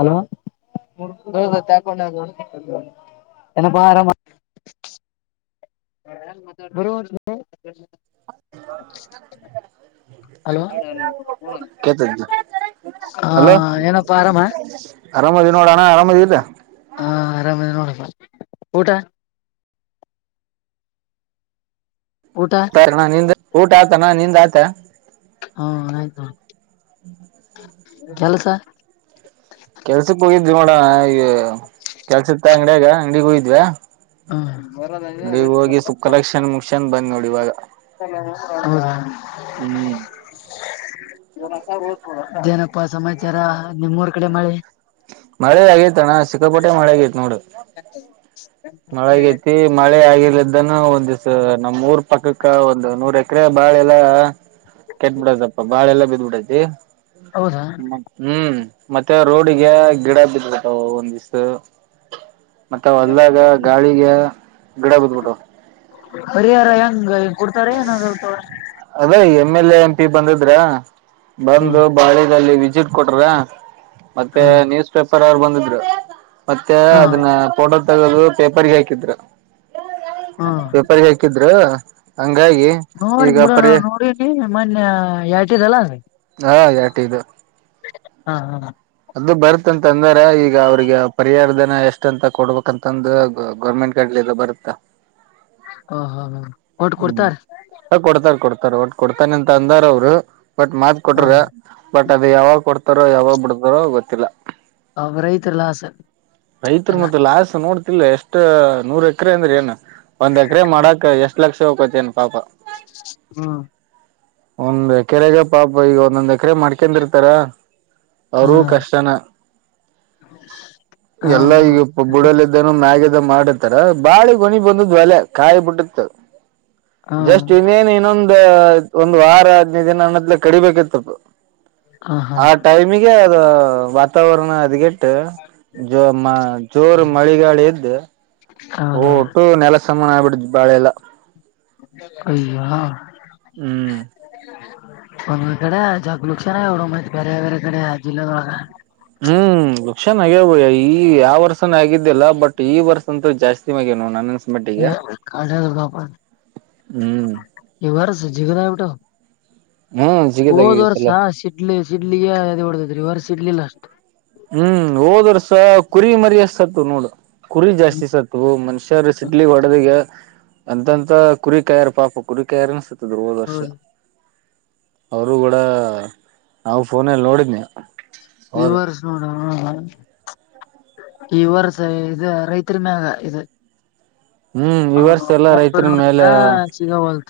hello ತಾಕೊಂಡೊಂಡಪ್ಪ ಆರಾಮ [unintelligible] ಗ [unintelligible] ಹಲೋ ಹ ಅಲೋ ಏನಪ್ಪಾ ಆರಾಮ ಹ ಅರಾಮದಿ ನೋಡೋಣ ಅರಾಮದಿ ಇಲ್ಲಾ ಹಾ ಆರಾಮದ ನೋಡ ಊಟ ಊಟ ಸರಿ ನ ನಿಂದ ಊಟ ಆತನಾ ನಿಂದ ಆತ ಹಾ ಆಯ್ತು ಕೆಲಸ ಇ ಮಾಡೋಣ ಈ ಕೆಲ್ಸ ಇತ್ತ ಅಂಗಡಿಯಾಗ ಅಂಗಡಿಗೆ ಹಯಿದ್ವ ಹ್ಮ ನಡಿಗ್ ಹೋಗಿ ಸುಕ್ಕಲಕ್ಷನ್ ಮುಗಕ್ಷನ್ ಬಂದ್ ನೋಡಿ ಇವಾಗ [unintelligible] ಹ್ಮ್ ಯನಪ್ಪ ಸಮಾಚಾರ ನಿಮೂರ್ ಕಡೆ ಮಾಡಿ ಮಳೆದ ಆಗೇತ್ತ ಅಣ್ಣ ಸಿಕ್ಕಾಪೋಟೆ ಮಳೆ ಆಗೇತ್ ನೋಡು ಹ [unintelligible] ಮಳೆ ಆಗೈತಿ ಮಳೆ ಆಗಿರ್ಲ ಎಂದ್ ಇದನ್ನ ಒಂದಿಸ ನಮ್ಮ್ ಊರ್ ಪಕ್ಕಕ್ಕ ಒಂದು ನೂರ್ ಎಕರೆ ಬಾಳೆ ಎಲೆ ಆ ಕೆಟ್ ಬಿಡದಪ್ಪ ಬಾಳೆ ಎಲೆ ಬಿದ್ಬಿಟ್ಟತಿ ಹೌದಾ ಹ್ಮ ಹ್ಮ್ ಮತ್ತೆ ಮತ್ತೆ ರೋಡಿಗೆ ಗಿಡ ಬಿದ್ಬಿಟ್ಟವು ಒಂದ್ ದಿಸ್ಸ್ ಮತ್ತೆ ಹೊಲ್ದಾಗ ಗಾಳಿಗೆ ಗಿಡ ಬಿದ್ಬಿಟ್ಟವು ಪರಿಹಾರ ಹೆಂಗ ಕೊಡ್ತಾರ ಏನಂದ್ರಂತೆ ಅದೇ M L A M P ಬಂದಿದ್ರ ಹ್ಮ ಬಂದು ಬಾಳೆಎಲೆಲ್ಲಿ ವಿಸಿಟ್ ಕೊಟ್ರ ಮತ್ತೆ ಹ ನ್ಯೂಸ್ ಪೇಪರ್ ಅವ್ರು ಬಂದಿದ್ರು ಮತ್ತೆ ಹ ಅದನ್ನ ಫೋಟೊ ತಗ ಪೇಪರ್ಗೆ ಹಾಕಿದ್ರು ಪೇಪರ್ಗೆ ಹಾಕಿದ್ರು ಹಂಗಾಗಿ ನೋಡ ಈಗ ಬಿಡೋ ನ ಪರಿ ನೋಡಿನಿ ಮೊನ್ನೆ ಯತಿದಲ್ಲ ಹಾ ಯಾಟ ಇದು ಹಾ ಹಾ ಅದು ಬರ್ತ್ಂತ ಅಂದ್ರ ಈಗ ಅವ್ರಿಗೆ ಪರಿಹಾರ ದನ ಎಷ್ಟ ಅಂತ ಕೊಡ್ಬೇಕಂತಂದು ಗೌರ್ಮೆಂಟ್ ಕಡ್ಲಿ ಬರುತ್ತಾ ಹ ಹಾ ಹಾ ಕೊಟ್ ಹ್ಮ್ ಕೊಡ್ತಾರ ಕೊಡ್ತಾರ ಕೊಡ್ತಾರ ಒಟ್ ಕೊಡ್ತಾನ ಅಂತ ಅಂದಾರ ಅವರು ಬಟ್ ಮಾತ್ ಹ ಕೊಟ್ರ ಬಟ್ ಅದು ಯಾವಾಗ ಕೊಡ್ತಾರೋ ಯಾವಾಗ್ ಬಿಡ್ತಾರೋ ಗೊತ್ತಿಲ್ಲ ಅವ ರೈತರ ಲಾಸ್ ರೈತರು ಎಲ್ಲ ಮತ್ತೆ ಲಾಸ್ ನೋಡ್ತ ಇಲ್ಲ ಎಷ್ಟ ನೂರ್ ಎಕರೆ ಅಂದ್ರ ಏನ್ ಒಂದ್ ಎಕರೆ ಮಾಡಕ್ ಎಷ್ಟ್ ಲಕ್ಷ ಹೋಗಕೋತ್ತ ಏನ್ ಪಾಪ ಹ್ಮ ಒಂದ್ ಎಕರೆಗ ಪಾಪ ಈಗ ಒಂದೊಂದ್ ಎಕರೆ ಮಾಡ್ಕೊಂಡಿರ್ತಾರ ಹಾ ಅವರೂ ಕಷ್ಟನ ಹಾ ಎಲ್ಲಾ ಈಗ ಅದೇ ಬುಡಲ್ಲ ಇದ್ದೇನ ಮ್ಯಾಗ ಮಾಡತಾರ ಬಾಳಿ ಕೊಣಿ ಬಂದ ಒಲೆ ಕಾಯಿ ಬಿಟ್ಟತ್ ಹಾ ಜಸ್ಟ್ ಇನ್ನೇನು ಇನ್ನೊಂದ ಒಂದು ವಾರ ಹದ್ನೈ ದಿನ ಹಣದ್ಲ ಕಡಿಬೇಕಿತ್ತತ್ತು ಹ ಹಾ ಆ ಟೈಮಿಗೆ ಅದು ವಾತಾವರಣ ಅದಗಟ್ಟ ಜೋ ಜೋರ್ ಮಳೆಗಾಳಿ ಎದ್ದು ಹೌದೌದು ಟ್ಟು ನೆಲ ಸಮಾನ ಆಗ್ಬಿಡ ಬಾಳೆ ಎಲ್ಲ ಅಯಾ [unintelligible] ಹ್ಮ್ ಒಂದು ಈ ಕಡೆ ಜಗಲಲುಕ್ಷಾನ ಎಡ ಮಾಹಿತ ಬೇರೆ ವೇರರೆ ಕಡೆ ಜಿಲ್ಲದಾರ [unintelligible] ಹ್ಮ್ ವಕ್ಷನ್ಗ್ಯವುಯ ಈ ಯಾವ ವರ್ಷನ ಆಗಿದ್ದ್ಯಲ್ಲ ಬಟ್ ಈ ವರ್ಷ ಅಂತ ಜಾಸ್ತಿ ಸಿಮಾಗಾಗಿ ನೋ ನ [unintelligible] ಕಪ ಹ್ಮ್ ಇವಾರ ಸಜಿಗದ ಟ [unintelligible] ಹ್ಮ್ ಹೋದ್ ಜಿಗದಾಗಿವಿ ಈ ವರ್ಸ ಸಲ ಸಿಡ್ಲಿ ಸಿಡ್ಲಿಗೆ ಅದ ಹೊಡದದ್ರೀ ವರ್ ಇಡ್ಲಿಿಲ್ಲಾ ಹ್ಮ್ ಹೋದರ್ಸ ಕುರಿ ಮರ್ಯಸ್ತ್ ನೋಡು ಕುರಿ ಹ್ಮ್ ಜಾಸ್ತಿ ಸತ್ವು ಮನುಷ್ಯರು ಸಿಡ್ಲಿ ಒಡದಗ ಅಂತಂತ ಕುರಿಕಾಯಾರ್ ಪಾಪ ಕುರಿಕಾಯಾರ ಅನ್ಸತ ಧವದ ವರ್ಷ ಹೌದು ಅವರು ಕೂಡ ನಾವು ಫೋನಲ್ಲಿ ನೋಡಿದ್ನಿ ಈ ಹೌದು ವರ್ಷ ಹ ಈ ವರ್ಸ ಇ ರೈತರಿ ಮ್ಯಾಗ ಇ ಹ್ಮ್ ಈ ವರ್ಷ ಎಲ್ಲಾ ಹರ್ ರೈತರ ನೋಡಿದ್ರ ಮೇಲೆ ಸಿಗಲ್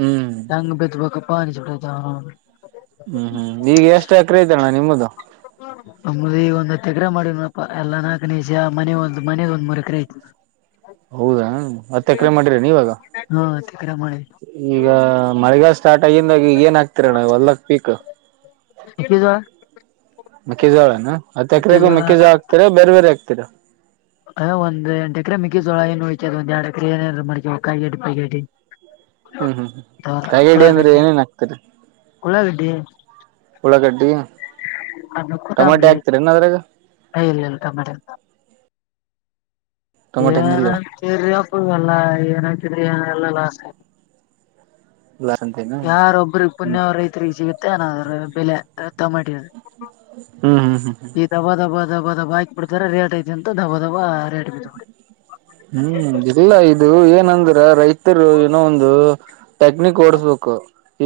ಹ್ಮ್ ಚಂಗ ಬತ ಬ ಪಾನಿ ಚಡ ಹ್ಮ್ ಹ್ಮ್ ಈಗ ಎಷ್ಟು ಎಕರೆ ಐತಣ್ಣ ನಿಮ್ಮದು ಮದು ಈ ಒಂದು ತೆಗ್ರ ಮಾಡಿದ್ನಪ್ಪ ಎಲ್ಲಾ ನಾಲ್ಕು ನಿಷ ಮನೆ ಒ್ ಮನೆಗ್ ಒಂದ್ರು ಎಕರೆ ಐತ ಹೌದಾ ಮತ್ತೆ ಎಕರೆ ಮಾಡಿರ ನೀವಾಗ ಹಾ ತೆಗ್ರ ಮಾಡಿ ಈಗ ಮಳೆಗ ಸ್ಟಾರ್ಟ್ ಆಗಿದಾಗ ಏನ್ ಆಕ್ತಿರಣ ಹೊಲ್ಕ್ ಪೀಕ್ ಮೆಕ್ಕಿಜೋಳ ಮೆಕ್ಕೀಜೋಳಾನ ಅ ಎಕರೆಗೂ ಮೆಕ್ಕಿಜೋಳ ಮೆಕ್ಕೇಜೋ ಆಗ್ತರ ಬೇರೆ ಬೇರೆ ಆಗ್ತ ಕಕ್ಕರ ಅ ಒಂದ ಎಂಟ ಎಕರೆ ಮಿಗಿ ಜೋಳ ಏ ಹೋಯ್ತದ ಒಂದ ಎಡ್ ಎಕರೆ ಏನ ಮಾಡ್ತ ಕಾಯಡಿಗಡಿ ಹ್ಮ್ ಹ್ಮ್ ಹ್ಮ್ ಕಾಗೇಡಿ ಅಂದ್ರೆ ಏನೇನ್ ಆಗ್ತರಿ ಉಳ್ಳಾಗಡ್ಡಿ ಉಳ ಗಡ್ಡಿ ಅದುಕು ತಂಬ್ರಲ್ಲಲ್ಲ ಟೊಮಾಟೆ ಏನಿಲ್ಲ ಏನಂತೀರಿ ಅಪ್ಪಲ್ಲ ಏನಂತೀರಿ ಏನಲ್ಲಲ್ಲ ಇಲ್ಲ ಲಾಸ್ ಅಂತೇನ ಯಾರೊಬ್ಬ್ರ ಹ್ಮ್ ಪುಣ್ಯ ಅವ್ರಐತ್ರಿ ಜೀಗ ಮತ್ತ ಏನಾದ್ರೂ ಬೆಲೆ ತಮಟಿ ಹ್ಮ್ ಹ್ಮ್ ಹ್ಮ್ ಹ್ಮ್ ಈ ದಬ ದಬ ಧಬ ದಬಾ ಹಾಕ ಬಿಡ್ತಾರ ರೇಟ್ ಐತಿ ಅಂತ ಧಬ್ಬ ದಧಬ ರೇಟ್ ಬಬಡಿ ಹ್ಮ್ ಇಲ್ಲ ಇದು ಏನಂದ್ರ ರೈತ ಏನೋ ಒಂದು ಟೆಕ್ನಿಕ್ ಓಡಸ್ಬೇಕು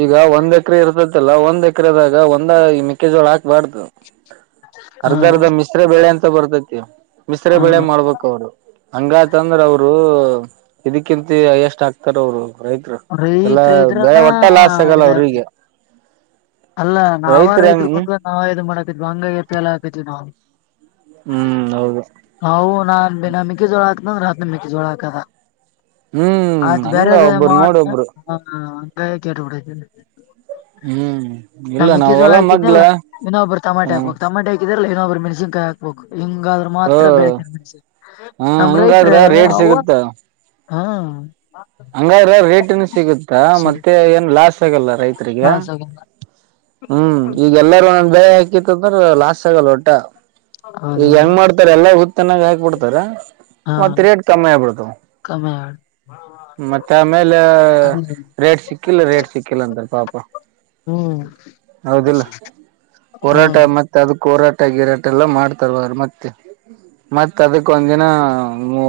ಈಗ ಒಂದ್ ಎಕರೆ ಇರ್ತತಿಲ್ಲ ಒಂದ್ ಎ ಹಕ್ರದಾಗ ಒಂದ ಈ ಮೆಕ್ಕೆಜೋಳ ಹಾಕ್ಬಾರ್ದು ಹಾ ಅರ್ಧ ಅರ್ಧ ಮಿಸ್ರ ಬೆಳೆ ಅಂತ ಬರ್ತೇತಿ ಮಶ್ರ ಹಾ ಬೆಳೆ ಮಾಡ್ಬೇಕ ಅವರು ಹಂಗತಂದ್ರ ಅವ್ರು ಇದಕ್ಕಿಂತ ಎಷ್ಟ ಆಕ್ತಾರ ಅವರು ರೈತರು ಎಲ್ಲಾ ಅವ್ರತ್ ಬೆಳೆ ಇದ್ರನಾ ಒಟ್ಟ ಲಾಸ್ ಆಗಲ್ಲ ಇದಾವೆ ಅವ್ರಿಗೆ ಅಲ್ಲ ನಾವ ರೈತರ ರೈತರು ಹೆಂಗ ಕುಂತ ನಾವ ಇ ಮಾಡಾಕಿದ್ವಿ ಅಂಗ ಎಪೆ ಎಲ್ಲ ಹಾಕಿದ್ವಿ ನಾವು ಹ್ಮ್ ಹೌದು ಹೌ ನನ್ ಬಿನ ಮಿಿಕ ಜೋಳ ಇನ್ನಂದ್ರ ಹತ್ನಂಬ ಜೋಳ ಹಾಕದ ಹ್ಮ್ ಆಯ್ತು ಬೇರೆ ಹಂಗ ಅದೇ ಒಬ್ಬರು ಮಾಡ್ ನೋಡ ಹ ಒಬ್ರು ಹ ಅಡ ಹ್ಮ್ ಇಲ್ಲ ನಮಿಕ ನಾವ್ ಜೋಳ ಹೊಲ ಮಗ್ಲ ಹಾಕಿದಲ್ಲ ಇನ್ನ ಒಬ್ಬರು ಟಮಾಟೆ ಹ್ಮ ಹಾಕ್ಬೇಕುಟಮಾಟೆ ಹಾಕಿದಲ್ಲ ಅವ್ರ ಮೆಣಸನ್ಕಾಯ ಹಾಕ್ಬೇಕು ಹಿಂಗಾದ್ರರು ಮಾತ್ರ ಹ ಬೆಳತೇನೆ ಮಸ ಹಾ ನಮ ರೈತ್ರ ಹಂಗಾದ್ರ ಯ ರೇಟ್ ಹಾ ಹಂಗ್ರ ರೇಟ್ ಏನ್ ಸಿಗುತ್ತಾ ಸಿಗ ಮತ್ತೆ ಏನ್ ಲಾಸ್ ರ ಹಾ ಸಿಗಲ್ಲ ಹ್ಮ ಈಗಲ್ಲಾರ ಒ ಬಳ ಹಾಕಿತ್ತಂದ್ರೆ ಲಾ ಆಗಲ್ಲ ಒಟ ಈಗ ಹೆಂಗ್ ಹೌದೌದು ಮಾಡ್ತಾರ ಎಲ್ಲಾ ಉತ್ ತನ್ನಾಗ ಹಾಕ್ಬಿಡ್ತಾರ ಮತ್ತ ರೇಟ್ ಕಮ್ಮಿ ಆಗ್ಬಿಡ್ತು ಕಮ್ಯಾಳ್ ಮತ್ತೆ ಆಮೇಲೆ ರೇಟ್ ಸಿಕ್ಕಿಲ್ಲ ರೇಟ್ ಸಿಕ್ಕಿಲ್ಲ ಅಂತಾರ ಪಾಪ ಹ್ಮ್ ಹೌದಿಲ್ಲ ಹೋರಾಟ ಹ್ಮ್ ಮತ್ತೆ ಅದಕ್ಕೆ ಹೋರಾಟ ಟ ಗಿರಾಟ ಎಲ್ಲ ಮಾಡ್ತಾವ ಮತ್ತೇನ್ ಮತ್ತತ್ ಅದಕ್ ಒಂದ ದಿನ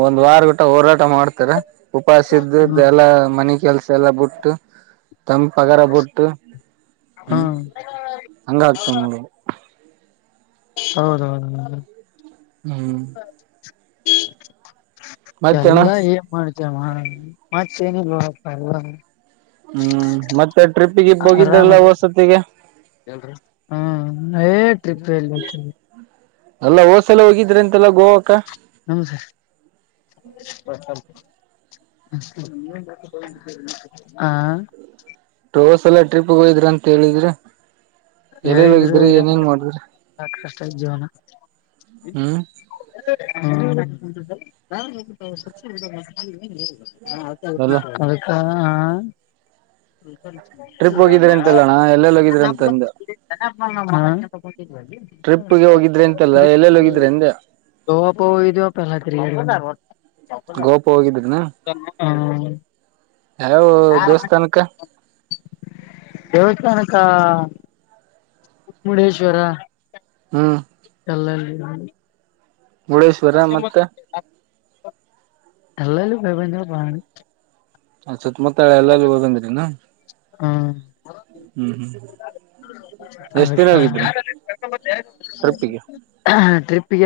ಒಂದ್ ವಾರ ಗಟ್ಟ ಹೋರಾಟ ಊಟ ಮಾಡ್ತಾರ ಉಪವಾಸ ಇದ್ದಿದ್ದು ಹ್ಮ್ ಎಲ್ಲಾ ಮನೆ ಕೆಲ್ಸ ಎಲ್ಲ ಬಿಟ್ಟು ತಂಪಗರ ಬಿುಟ್ಟು ಹ್ಮ್ ಹಂಗ ಆಗ್ತವ ನೋಡು ಹೌದು ಹೌದು ಹ್ಮ್ [inaudible] ಮತ್ತೇಣ ಎಲ್ಲ ಏನ್ ಮಾಡ ಮಾಡ ಮೆನೋಲ್ಲ [unintelligible] ಹ್ಮ್ ಮತ್ತೆ ಟ್ರಿಪ್ಪಿಗೆ ಗಿಫಹೋಗಿದ್ರಲ್ಲ ಹೊಸತಿಗಿ ಹ್ಮ ಎ ಟ್ರಿಪ್ ಎ ಅಲ್ಲ ಹೋದ್ಸಲ ಹೋಗಿದ್ರಂತೆಲ್ಲ ಗೋವಾಕ್ಕ ನಮ ಸ [unintelligible] ಹ ಹೋದ್ಸಲ ಟ್ರಿಪ್ ಗೆ ಹೋಗಿದ್ರಿ ಅಂತ ಹೇಳಿದ್ರಿ ಎಲ್ಲೆಲ್ಲಿ ಹೇಳಿದ್ರು ಹೋಗಿದ್ರಿ ಏನ್ ಏನೇನ್ ಮಾಡ್ತಿ ಮಾಡಿದ್ರಿ ಕಷ್ಟ ಐತಿ ಜೀವನ [inaudible] [inaudible] ಹ್ಮ್ ಎಲ್ಲ ಅದಕ್ಕ ಹಾ ಟ್ರಿಪ್ ಹೋಗಿದ್ರೆ ಅಂತೆಲ್ಲಣ್ಣ ಎಲ್ಲೆಲ್ಲಿ ಹೋಗಿದ್ರೆ ಅಂತ ಅಂದೆ ಹ ಹ ಟ್ರಿಪ್ಗೆ ಹೋಗಿದ್ರಿ ಅಂತಲ್ಲ ಎಲ್ಲೆಲ್ಲಿ ಹೋಗಿದ್ರಿ ಅಂದೆ ಪ ಇದ ಪ ಎಲ್ಲ ತಿ [unintelligible] ಗೋಪು ಹೋಗಿದ್ರನ ಹ್ಮ್ ಯಾವ ದೇವಸ್ಥಾನಕ್ಕೆ ದೇವಸ್ಥಾನಕ್ಕ ಮುಡೇಶ್ವರ ಹ್ಮ ಚಲ್ಲಲ್ಲಿ [unintelligible] ಮುಳೇಶ್ವರ ಮತ್ತೆ ಎಲ್ಲ ಬಭಂದ [unintelligible] ಸುತ್ತಮುತ್ತಾಳ ಎಲ್ಲಲ್ಲಿೂ ಹೋಗಂದ್ರಿ ನ ಹ್ಮ್ ಹ್ಮ್ ಹ್ಮ್ [inaudible] ಎಷ್ಟ್ ದಿನ ಅದಕ್ಕೆ ಹೋಗಿದ್ರ ಟ್ರಿಪ್ಪಿಗೆ ಟ್ರಿಪ್ ಗ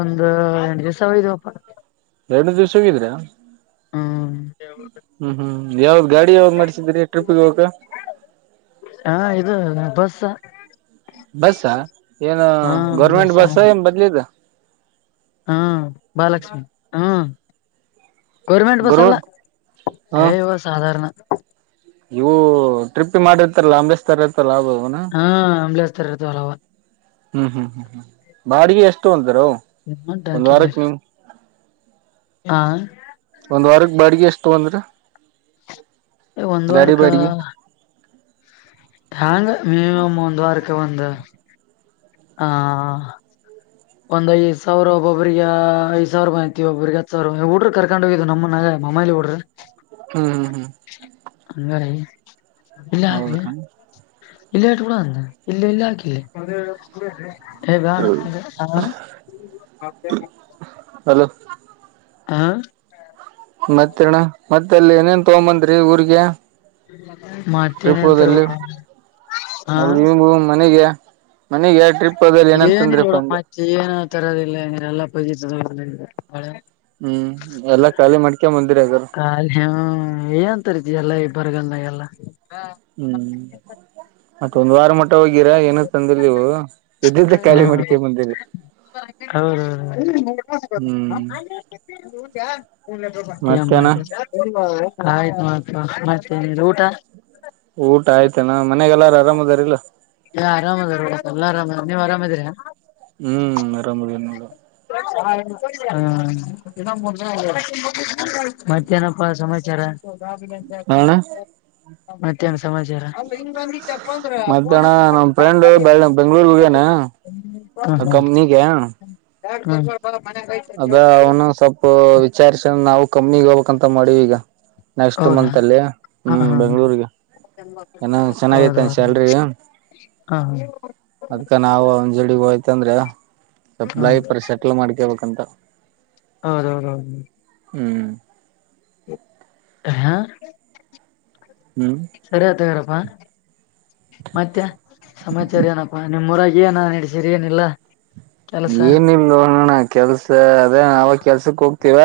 ಒಂದ ಎ ದಿವ್ಸಯಪ್ಪ [unintelligible] ಎರಡು ದಿವ್ಸ ಹೋಗಿದರ್ಯಾ ಹ್ಮ್ ಹ್ಮ್ ಹ್ಮ್ ಯಾವ್ದ ಗಾಡಿ ಯಾವ್ದ್ ಮಾಡ್ಸಿದ್ರಿ ಟ್ರಿಪ್ಗೆ ಹೋಗಕ್ಕೆ ಹಾ ಇದು ಬಸ್ ಬಸ್ಸ ಏನು ಹಾ ಗೌರ್ಮೆಂಟ್ ಬಸ್ ಏನ್ ಬದ್ಲಿದ ಹ್ಮ ಬಾಲಕ್ಷ್ಮಿ ಹ್ಮ ಗರ್ಮೆಂಟ್ ಬಸ ಗರು ಅಲ್ಲ ಹ ಎ ಯವ ಸಾಧಾರಣ ಇವು ಟ್ರಿಪ್ ಗೆ ಮಾಡಿರ್ತಲ್ಲ ಅಂಬಿಸ್ತರ್ ಇರ್ತ್ತಲ್ಲ ಅವ್ರು ಹಾ ಅಂಬ್ಲಸ್ತರತ ಹಲವ ಹ್ಮ ಹ್ಮ್ ಬಾಡಿಗೆ ಎಷ್ಟು ಒಂತಾರ ಒಂದ್ ವಾರಕ್ ನೀವ್ ಹಾ ಒಂದ್ ವಾರಕ್ ಬಾಡಿಗೆ ಎಷ್ಟು ತಗೊಂಡ್ರಿ ಒಂದು ವಾರಕ್ಕಾ ಹಂಗ ಮಿನಿಮಂ ಒಂದ ವಾರಕ್ಕೆ ಬಂದ [unintelligible] ಹಾ ಒಂದ್ಐದ ಸಾವಿರ ಒಬ್ಬ್ರಿಗೆ ಐದ ಸಾವಿರ್ಐತಿ ಒಬಿಗೆ ಹತ್ತು ಸಾವಿರ ಹುಡುಗರ ಕರ್ಕೊಂಡ್ ಹೋಗಿದು ನಮ್ಮನಾಗ ಮಮ್ಮಲಿ ಬಿೋಡ್ರಿ [unintelligible] ಹ್ಮ್ ಹ್ಮ್ ಹ್ಮ್ ಹಂಗಾರ ಇಲ್ಲ ಹಾಗಲಿ ಹೌದ್ರಿ [unintelligible] ಇಲ್ಲ ಆಟ್ ಕೂಡ ಅಂದ ಇಲ್ಲಿ ಇಲ್ಲ ಹಾಕಿಲ್ಲ ಹೇಗ ಹ ಹಲ ಹ ಮತ್ತಣ ಮತ್ತ ಅಲ್ಲಿ ಏನೇನ್ ತಗೊಂಬಂದರಿ ಊರ್ಗೆ ಟ್ರಿಪ್ ಮಾಡ್ತೇನೆ ಅಂತ ಹೋದಲ್ಲಿ ಇರ್ಬೇಕ ಹ ಅವ ಇ ಮನೆಗೆ ಮನೆಗೆ ಟ್ರಿಪ್ ಹೋದಲ್ಲಿ ಏನ ಏನಂತಂದ್ರಪ್ಪ ಇಿಲ್ಲೋಡ ಅಂದೆ ಮಾಿ ಏನು ತರೋದಿಲ್ಲರೆಲ್ಲ ಬಳ ಹ್ಮ್ ಎಲ್ಲಾ ಖಾಲಿ ಮಡ್ಕೆ ಬಂದಿರ ಅದಾರ ಖ ಏ [unintelligible] ಅಂತಾರ ಎಲ್ಲಾ ಇ ಬರಗನಾಗ ಎಲ್ಲ ಹ್ಮ್ ಮತ್ತೊಂದು ವಾರ ಮಟ್ಟ ಹಗಿರಾ ಏನ ತಂದವು ಇದ್ದ್ದ ಖಾಲಿ ಮಡಿಕೆ ಬಂದಿರಿ ಹೌದೌ ಹ್ಮ್ ಏನ್ ಮಾಡ ಮತ್ತೇನ ಆಯ್ತುತ ಮತ ಊಟ ಊಟ ಆಯ್ತನಾ ಮನೆಯಗೆಲ್ಲಾರು ಆರಾಮ್ದಾರಲ್ಲ ಹಾ ಆರಾಮ ಅದ ಎಲ್ಲಾ ಆರಾಮದ ನೀವ್ ಆರಾಮದ್ರಿ ಹ್ಮ್ ನರಾಮರಿ ನೋಡ ಹಾ ಮತ್ತೆ ಮನಪ್ಪಾ ಸಮಾಚಾರ ಹಾ ಮತ್ತಹ್ನ ಸಮಾಚಾರ ಮತ್ತ್ಯಾಹಣ ನಮ ಫ್ರೆಂಡ್ ಬೆಂಗ್ಗಳೂರ್ಗೇನೆ ಕಂನ ಕಣ ಯ ಅದ ಅವನು ಸ್ವಲ್ಪ ವಿಚಾರ್ಸ ನಾವು ಕಮ್ಮಿಗ್ ಹೋಗ್ಬೇಕಕ್ಂತ ಮಾಡೀವ ಈಗ ನೆಕ್ಸ್ಟ್ ಹೌದಾ ಮಂತ್ ಅಲ್ಲಿ ಹಾ ಹ್ಮ್ ಹಾ ಹಾ ಬೆಂಗ್ಗಳೂರ್ಗೆ ನ ಚೆನ್ನಾಗೈತೆ ಹೌದೌದು ಶಲ್ರಿ ಹಾ ಹಾ ಅದ್ಕ ನಾವು ಅಂಜಳಿಗೆ ಹೋಯ್ತಂದ್ರೆ ಸ್ಲ್ ಲೈಫರ್ ಸೆಟ್ಲ್ ಮಾಡ್ಕೇಳ್ಬೇಕಂತ ಹೌದೌದೌದೌ ಹ್ಮ್ ಹ ಹ್ಮ್ ಸರಿತಾರ ಹಾಹ ಮತ್ತೆ ಸಮಾಚಾರ ಏನಪ್ಪ ನಿಮ್ಮ್ರಾಗ ಏನ ನಡ್ಸೀರಿ ಏನಿಲ್ಲ ಕೆಲಸ ಏನ್ ನಿಮ್ದ ನೋಣ ಕೆಲ್ಸ ಅದೇ ಅವಾಗ ಕೆಲ್ಸಕ್ ಹೋಗ್ತಿವ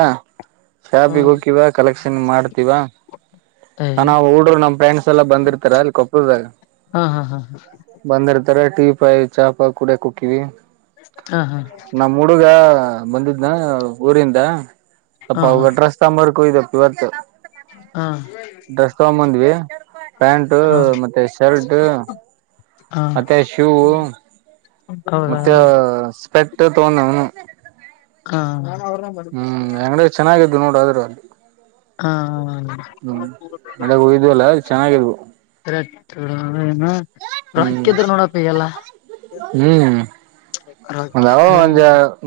ಶಾಪಿಗೆ ಹ್ಮ್ ಹೋಗಕೀವ ಕಲೆಕ್ಷನ್ ಮಾಡ್ತೀವಾ ಸಣ ಹಊಡ್ರು ನಮ್ ಡ್ಸ್ ಎಲ್ಲ ಬಂದಿರ್ತಾರ ಅಲ್ಲಿ ಕೊಪ್ಪದಾಗ ಹಾ ಹಾ ಹಾ ಈ ತರ ಟೀ ಪಾಯಿ ಚಾಪಾ ಕುೂಡಕ್ ಕುಕ್ಕವಿ ಹಾ ಹಾ ನಮ್ಮ್ ಹುಡುಗ ಬಂದಿದ್ನ ಊರಿಂದ ಸ್ವಪ ಹಾ ಹಾ ಅವಗಡ್ರಸ್ತಾಂಬಕು ಇದಪ್ಪ ಇವತ್ತು ಹಾ ಡ್ರೆಸ್ ತಗೊಂಬಂದ್ವಿ ಪ್ಯಾಂಟ್ ಹಾ ಮತ್ತೆ ಶರ್ಟ್ ಹಾ ಮತ್ತೆ ಶೂ ಹೌದಾ ಮತ್ತೆ ಸ್ಪೆಟ್ ತಗೊಂಡ ಅವನು ಹಾ ಹ್ಮ್ ಅಂಗಡ ಚೆನ್ನಾಗಿದ್ದು ನೋಡಾದ್ರೂ ಅಲ್ಲಿ ಹಾ ಹ ಹ್ಮ್ ಮಡಗೆ ಹೋಯ್ವಲ್ಲ ಚೆನ್ನಾಗಿದ್ವು ಹನ ಹ್ಮ್ ಹ್ಮ್ ರೊಕ್ಕ ಒವ ಹಾ ಒಂದ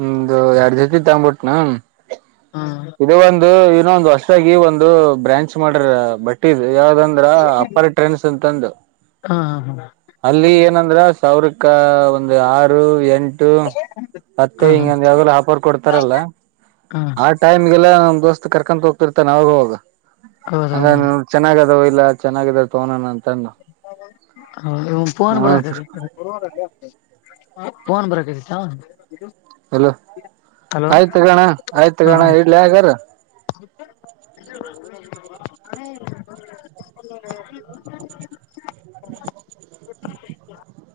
ಒಂದು ಎರಡ್ ದಸ ತ್ಬಿಟ್ನಾ ಹಾ ಇದು ಒಂದು ಇನ್ನೊ ಒಂದು ಹೊಸದಾಗಿ ಒಂದು ಬ್ರಾಂಚ್ ಮಾಡರ ಬಟ್ಟೆ ಇದು ಯಾವ್ದಂದ್ರ ಅಪ್ಪರ್ ಟ್ರೆನ್ಸ್ ಅಂತಂದು ಹಾ ಅಲ್ಲಿ ಏನಂದ್ರ ಸಾವಿರಕ್ಕ ಒಂದು ಆರು ಎಂಟು ಮತ್ತೆ ಹಾ ಹಿಂಗಂದ ಯಾವಾಗಲ ಆಫರ ಕೊಡ್ತಾರಲ್ಲ ಹಾ ಆ ಟೈಮ್ಗೆಲ್ಲ ದಸ್ತ ಕರ್ಕೊ ಹೋಗ್ತಿರ್ತ ನಾಗ ಹೋಗ ಹಂಗ ಹೌದೌದು ಚೆನ್ನಾಗ ಅದಾವ ಇಲ್ಲ ಚನ್ನಾಗಿದಾವ ತಗೋಣ ಅಂತ ಹ ಪೋನ ಹಾ ಬರ ಸರ್ ಕತೈತಿ ಫೋನ್ ಬರಕ ಹಲೋ ಆಯ್ತು ಗಣ ಆಯ್ತು ಗಣ ಇಡ್ಲಿ ಯಗಾರ [inaudible] ಷ್ಟ